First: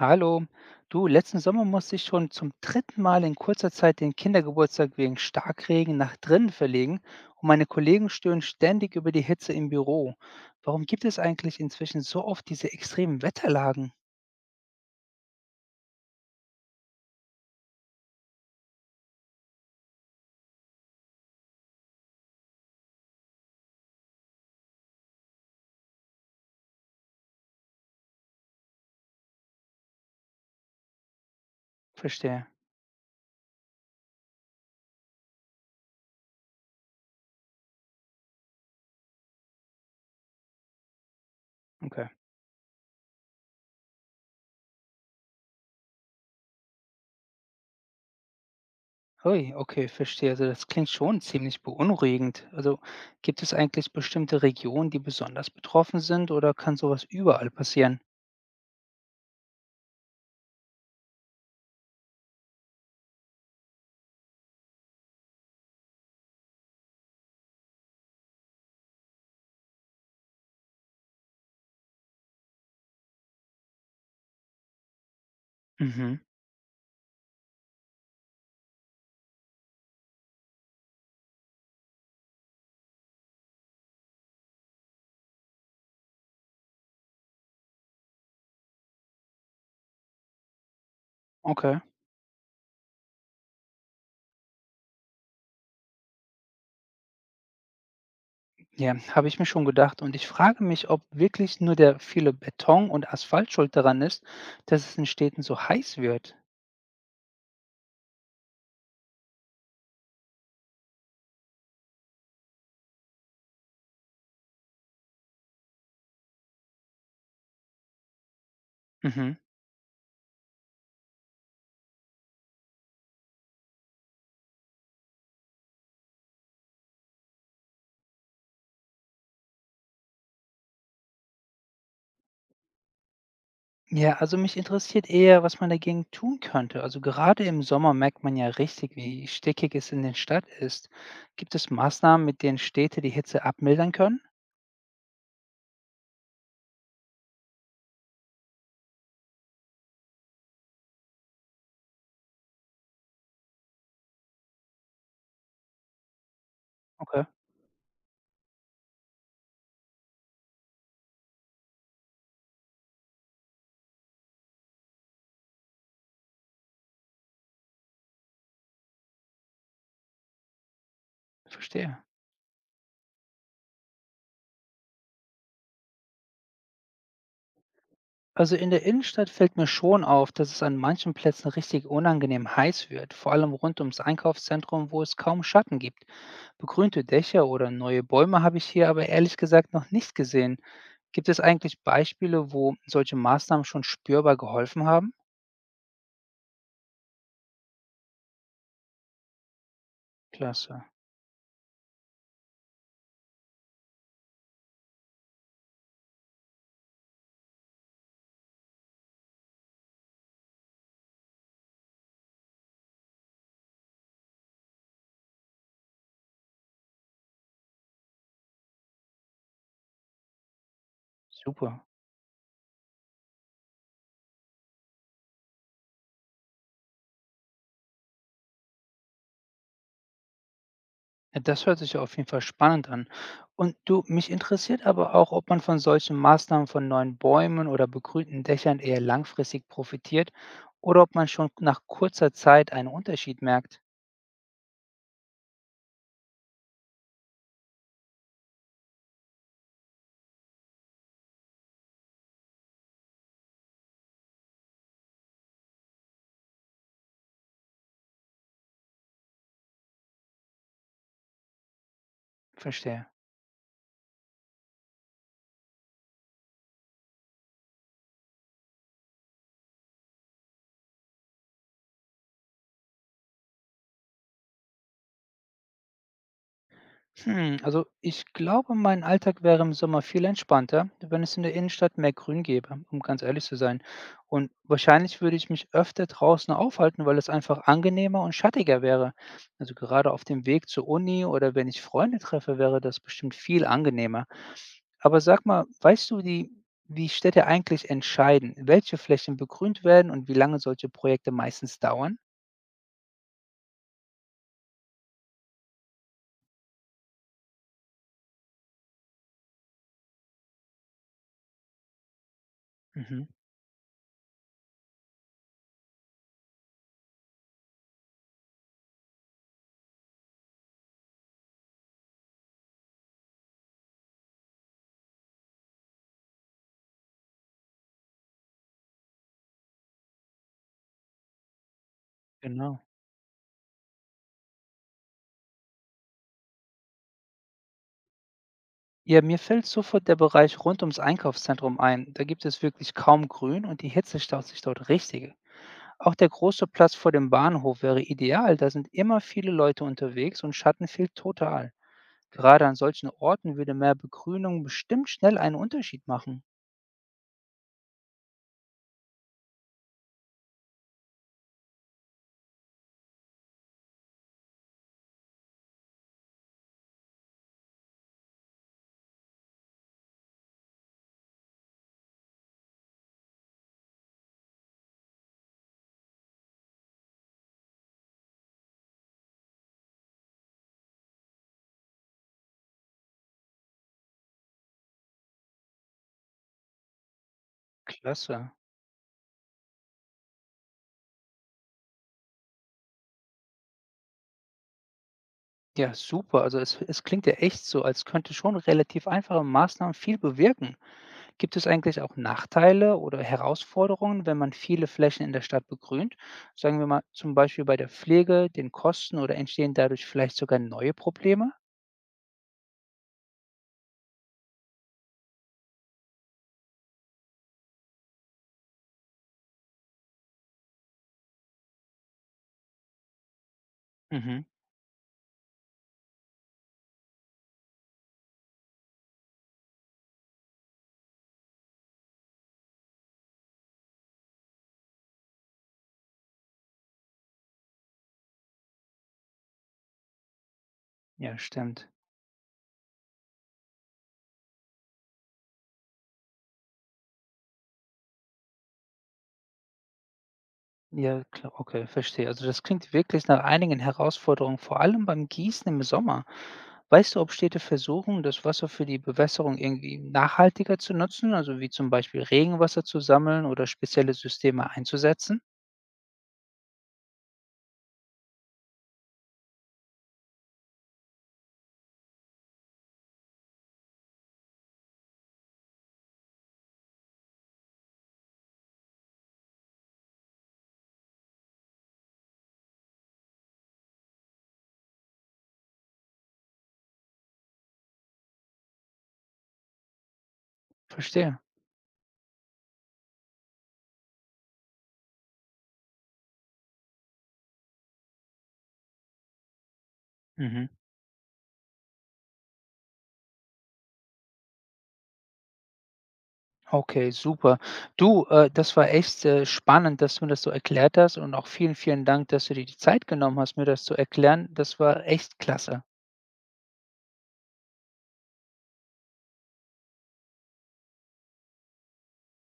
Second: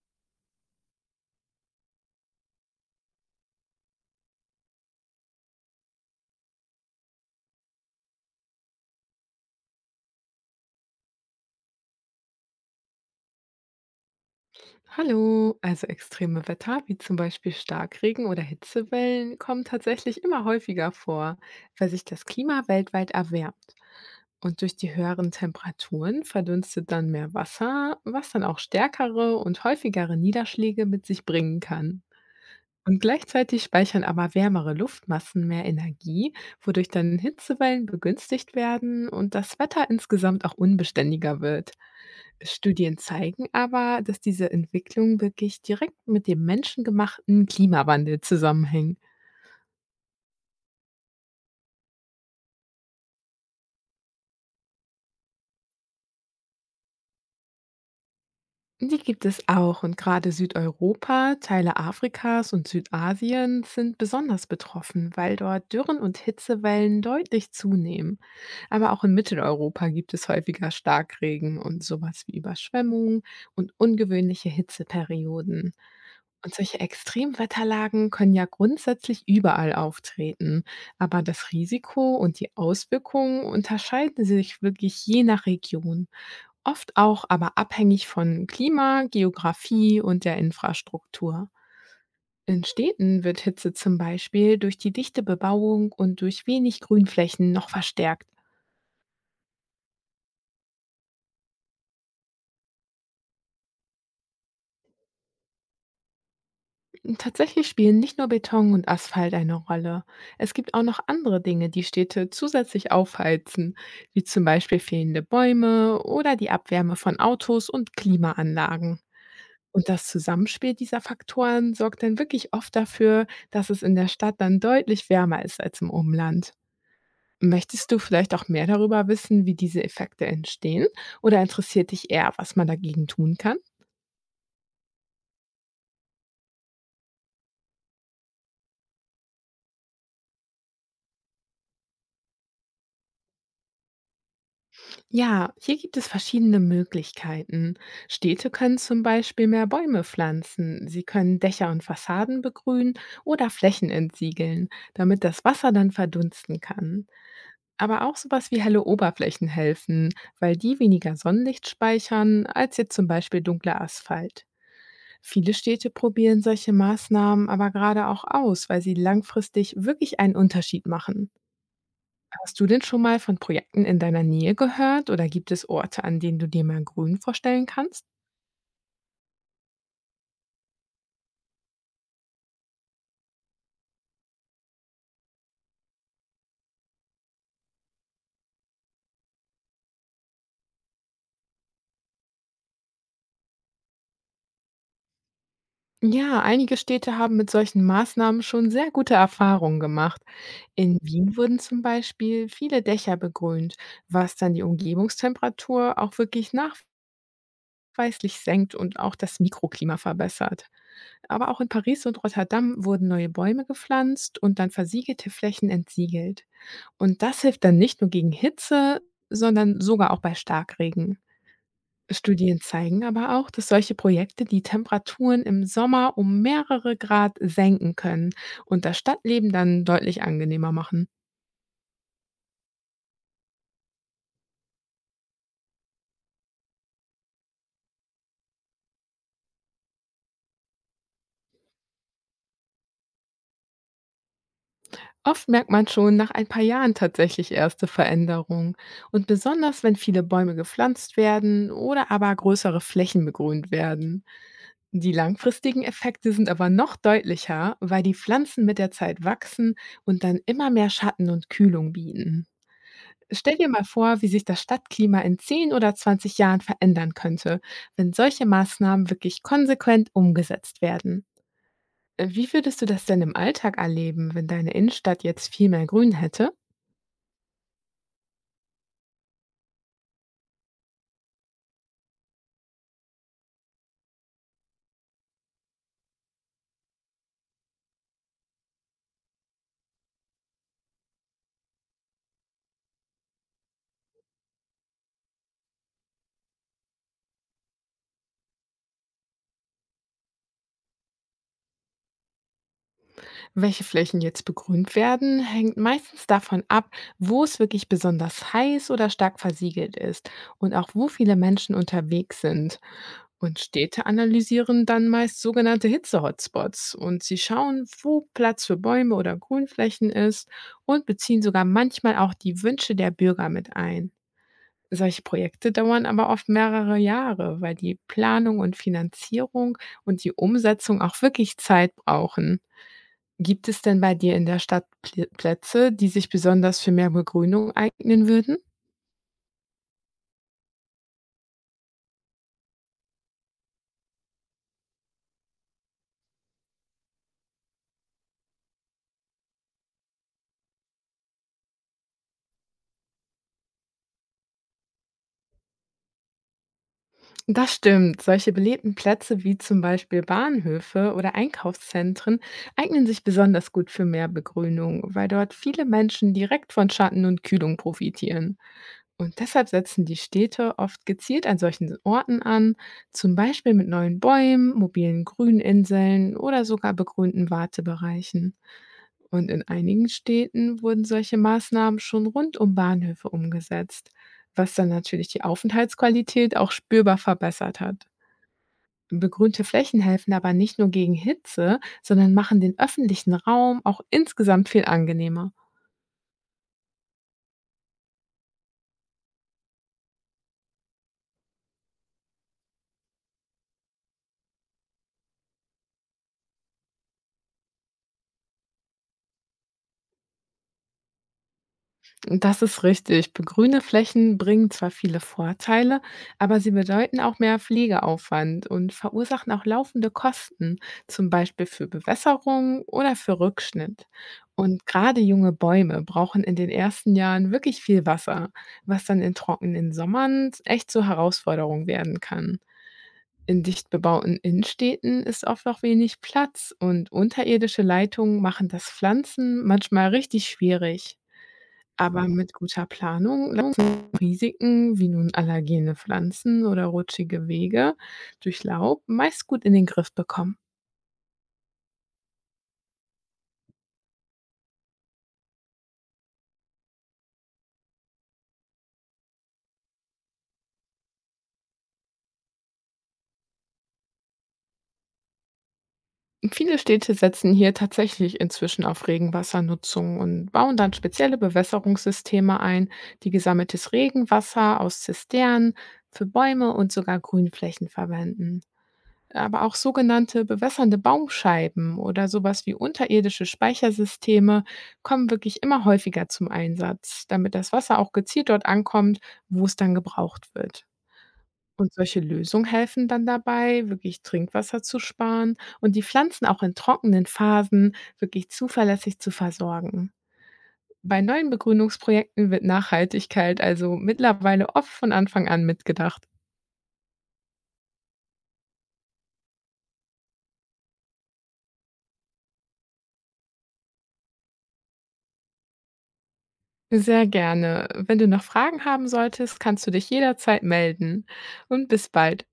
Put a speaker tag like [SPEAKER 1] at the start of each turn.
[SPEAKER 1] Hallo. Du, letzten Sommer musste ich schon zum dritten Mal in kurzer Zeit den Kindergeburtstag wegen Starkregen nach drinnen verlegen, und meine Kollegen stöhnen ständig über die Hitze im Büro. Warum gibt es eigentlich inzwischen so oft diese extremen Wetterlagen?
[SPEAKER 2] Hallo, also extreme Wetter wie zum Beispiel Starkregen oder Hitzewellen kommen tatsächlich immer häufiger vor, weil sich das Klima weltweit erwärmt. Und durch die höheren Temperaturen verdunstet dann mehr Wasser, was dann auch stärkere und häufigere Niederschläge mit sich bringen kann.
[SPEAKER 1] Verstehe.
[SPEAKER 2] Und gleichzeitig speichern aber wärmere Luftmassen mehr Energie, wodurch dann Hitzewellen begünstigt werden und das Wetter insgesamt auch unbeständiger wird.
[SPEAKER 1] Okay.
[SPEAKER 2] Studien zeigen aber, dass diese Entwicklung wirklich direkt mit dem menschengemachten Klimawandel zusammenhängen.
[SPEAKER 1] Ui, okay, verstehe. Also das klingt schon ziemlich beunruhigend. Also gibt es eigentlich bestimmte Regionen, die besonders betroffen sind, oder kann sowas überall passieren?
[SPEAKER 2] Die gibt es auch, und gerade Südeuropa, Teile Afrikas und Südasiens sind besonders betroffen, weil dort Dürren und Hitzewellen deutlich zunehmen. Aber auch in Mitteleuropa gibt es häufiger Starkregen und sowas wie Überschwemmungen und ungewöhnliche Hitzeperioden.
[SPEAKER 1] Mhm.
[SPEAKER 2] Und solche Extremwetterlagen können ja grundsätzlich überall auftreten, aber das Risiko und die Auswirkungen unterscheiden sich wirklich je nach Region, oft auch aber abhängig von Klima, Geografie und der Infrastruktur.
[SPEAKER 1] Okay.
[SPEAKER 2] In Städten wird Hitze zum Beispiel durch die dichte Bebauung und durch wenig Grünflächen noch verstärkt.
[SPEAKER 1] Ja, habe ich mir schon gedacht. Und ich frage mich, ob wirklich nur der viele Beton und Asphalt schuld daran ist, dass es in Städten so heiß wird.
[SPEAKER 2] Tatsächlich spielen nicht nur Beton und Asphalt eine Rolle. Es gibt auch noch andere Dinge, die Städte zusätzlich aufheizen, wie zum Beispiel fehlende Bäume oder die Abwärme von Autos und Klimaanlagen.
[SPEAKER 1] Mhm.
[SPEAKER 2] Und das Zusammenspiel dieser Faktoren sorgt dann wirklich oft dafür, dass es in der Stadt dann deutlich wärmer ist als im Umland. Möchtest du vielleicht auch mehr darüber wissen, wie diese Effekte entstehen? Oder interessiert dich eher, was man dagegen tun kann?
[SPEAKER 1] Ja, also mich interessiert eher, was man dagegen tun könnte. Also gerade im Sommer merkt man ja richtig, wie stickig es in den Stadt ist. Gibt es Maßnahmen, mit denen Städte die Hitze abmildern können?
[SPEAKER 2] Ja, hier gibt es verschiedene Möglichkeiten. Städte können zum Beispiel mehr Bäume pflanzen. Sie können Dächer und Fassaden begrünen oder Flächen entsiegeln, damit das Wasser dann verdunsten kann.
[SPEAKER 1] Okay,
[SPEAKER 2] Aber auch sowas wie helle Oberflächen helfen, weil die weniger Sonnenlicht speichern als jetzt zum Beispiel dunkler Asphalt. Viele Städte probieren solche Maßnahmen aber gerade auch aus, weil sie langfristig wirklich einen Unterschied machen.
[SPEAKER 1] verstehe.
[SPEAKER 2] Hast du denn schon mal von Projekten in deiner Nähe gehört, oder gibt es Orte, an denen du dir mal grün vorstellen kannst?
[SPEAKER 1] Also in der Innenstadt fällt mir schon auf, dass es an manchen Plätzen richtig unangenehm heiß wird, vor allem rund ums Einkaufszentrum, wo es kaum Schatten gibt. Begrünte Dächer oder neue Bäume habe ich hier aber ehrlich gesagt noch nicht gesehen. Gibt es eigentlich Beispiele, wo solche Maßnahmen schon spürbar geholfen haben?
[SPEAKER 2] Ja, einige Städte haben mit solchen Maßnahmen schon sehr gute Erfahrungen gemacht.
[SPEAKER 1] Klasse,
[SPEAKER 2] In Wien wurden zum Beispiel viele Dächer begrünt, was dann die Umgebungstemperatur auch wirklich nachweislich senkt und auch das Mikroklima verbessert. Aber auch in Paris und Rotterdam wurden neue Bäume gepflanzt und dann versiegelte Flächen entsiegelt. Und das hilft dann nicht nur gegen Hitze, sondern sogar auch bei Starkregen.
[SPEAKER 1] super.
[SPEAKER 2] Studien zeigen aber auch, dass solche Projekte die Temperaturen im Sommer um mehrere Grad senken können und das Stadtleben dann deutlich angenehmer machen.
[SPEAKER 1] Ja, das hört sich ja auf jeden Fall spannend an. Und du, mich interessiert aber auch, ob man von solchen Maßnahmen, von neuen Bäumen oder begrünten Dächern, eher langfristig profitiert oder ob man schon nach kurzer Zeit einen Unterschied merkt.
[SPEAKER 2] Oft merkt man schon nach ein paar Jahren tatsächlich erste Veränderungen. Und besonders, wenn viele Bäume gepflanzt werden oder aber größere Flächen begrünt werden. Die langfristigen Effekte sind aber noch deutlicher, weil die Pflanzen mit der Zeit wachsen und dann immer mehr Schatten und Kühlung bieten.
[SPEAKER 1] Verstehe.
[SPEAKER 2] Stell dir mal vor, wie sich das Stadtklima in 10 oder 20 Jahren verändern könnte, wenn solche Maßnahmen wirklich konsequent umgesetzt werden. Wie würdest du das denn im Alltag erleben, wenn deine Innenstadt jetzt viel mehr Grün hätte?
[SPEAKER 1] Hm, also ich glaube, mein Alltag wäre im Sommer viel entspannter, wenn es in der Innenstadt mehr Grün gäbe, um ganz ehrlich zu sein. Und wahrscheinlich würde ich mich öfter draußen aufhalten, weil es einfach angenehmer und schattiger wäre. Also gerade auf dem Weg zur Uni oder wenn ich Freunde treffe, wäre das bestimmt viel angenehmer. Aber sag mal, weißt du, wie Städte eigentlich entscheiden, welche Flächen begrünt werden und wie lange solche Projekte meistens dauern?
[SPEAKER 2] Welche Flächen jetzt begrünt werden, hängt meistens davon ab, wo es wirklich besonders heiß oder stark versiegelt ist und auch wo viele Menschen unterwegs sind.
[SPEAKER 1] Mhm,
[SPEAKER 2] Und Städte analysieren dann meist sogenannte Hitze-Hotspots, und sie schauen, wo Platz für Bäume oder Grünflächen ist, und beziehen sogar manchmal auch die Wünsche der Bürger mit ein. Solche Projekte dauern aber oft mehrere Jahre, weil die Planung und Finanzierung und die Umsetzung auch wirklich Zeit brauchen.
[SPEAKER 1] genau.
[SPEAKER 2] Gibt es denn bei dir in der Stadt Pl Plätze, die sich besonders für mehr Begrünung eignen würden?
[SPEAKER 1] Ja, mir fällt sofort der Bereich rund ums Einkaufszentrum ein. Da gibt es wirklich kaum Grün und die Hitze staut sich dort richtig. Auch der große Platz vor dem Bahnhof wäre ideal. Da sind immer viele Leute unterwegs und Schatten fehlt total. Gerade an solchen Orten würde mehr Begrünung bestimmt schnell einen Unterschied machen.
[SPEAKER 2] Das stimmt. Solche belebten Plätze wie zum Beispiel Bahnhöfe oder Einkaufszentren eignen sich besonders gut für mehr Begrünung, weil dort viele Menschen direkt von Schatten und Kühlung profitieren. Und deshalb setzen die Städte oft gezielt an solchen Orten an, zum Beispiel mit neuen Bäumen, mobilen Grüninseln oder sogar begrünten Wartebereichen. Und in einigen Städten wurden solche Maßnahmen schon rund um Bahnhöfe umgesetzt, was dann natürlich die Aufenthaltsqualität auch spürbar verbessert hat.
[SPEAKER 1] Klasse.
[SPEAKER 2] Begrünte Flächen helfen aber nicht nur gegen Hitze, sondern machen den öffentlichen Raum auch insgesamt viel angenehmer.
[SPEAKER 1] Ja, super. Also es klingt ja echt so, als könnte schon relativ einfache Maßnahmen viel bewirken. Gibt es eigentlich auch Nachteile oder Herausforderungen, wenn man viele Flächen in der Stadt begrünt? Sagen wir mal, zum Beispiel bei der Pflege, den Kosten, oder entstehen dadurch vielleicht sogar neue Probleme?
[SPEAKER 2] Das ist richtig. Begrüne Flächen bringen zwar viele Vorteile, aber sie bedeuten auch mehr Pflegeaufwand und verursachen auch laufende Kosten, zum Beispiel für Bewässerung oder für Rückschnitt.
[SPEAKER 1] Mhm.
[SPEAKER 2] Und gerade junge Bäume brauchen in den ersten Jahren wirklich viel Wasser, was dann in trockenen Sommern echt zur Herausforderung werden kann. In dicht bebauten Innenstädten ist oft noch wenig Platz, und unterirdische Leitungen machen das Pflanzen manchmal richtig schwierig.
[SPEAKER 1] Ja, stimmt.
[SPEAKER 2] Aber mit guter Planung lassen Risiken wie nun allergene Pflanzen oder rutschige Wege durch Laub meist gut in den Griff bekommen.
[SPEAKER 1] Ja, klar, okay, verstehe. Also das klingt wirklich nach einigen Herausforderungen, vor allem beim Gießen im Sommer. Weißt du, ob Städte versuchen, das Wasser für die Bewässerung irgendwie nachhaltiger zu nutzen, also wie zum Beispiel Regenwasser zu sammeln oder spezielle Systeme einzusetzen?
[SPEAKER 2] Viele Städte setzen hier tatsächlich inzwischen auf Regenwassernutzung und bauen dann spezielle Bewässerungssysteme ein, die gesammeltes Regenwasser aus Zisternen für Bäume und sogar Grünflächen verwenden. Aber auch sogenannte bewässernde Baumscheiben oder sowas wie unterirdische Speichersysteme kommen wirklich immer häufiger zum Einsatz, damit das Wasser auch gezielt dort ankommt, wo es dann gebraucht wird.
[SPEAKER 1] Verstehe.
[SPEAKER 2] Und solche Lösungen helfen dann dabei, wirklich Trinkwasser zu sparen und die Pflanzen auch in trockenen Phasen wirklich zuverlässig zu versorgen.
[SPEAKER 1] Mhm.
[SPEAKER 2] Bei neuen Begrünungsprojekten wird Nachhaltigkeit also mittlerweile oft von Anfang an mitgedacht.
[SPEAKER 1] Okay, super. Du, das war echt, spannend, dass du mir das so erklärt hast, und auch vielen, vielen Dank, dass du dir die Zeit genommen hast, mir das zu erklären. Das war echt klasse.
[SPEAKER 2] Sehr gerne. Wenn du noch Fragen haben solltest, kannst du dich jederzeit melden. Und bis bald.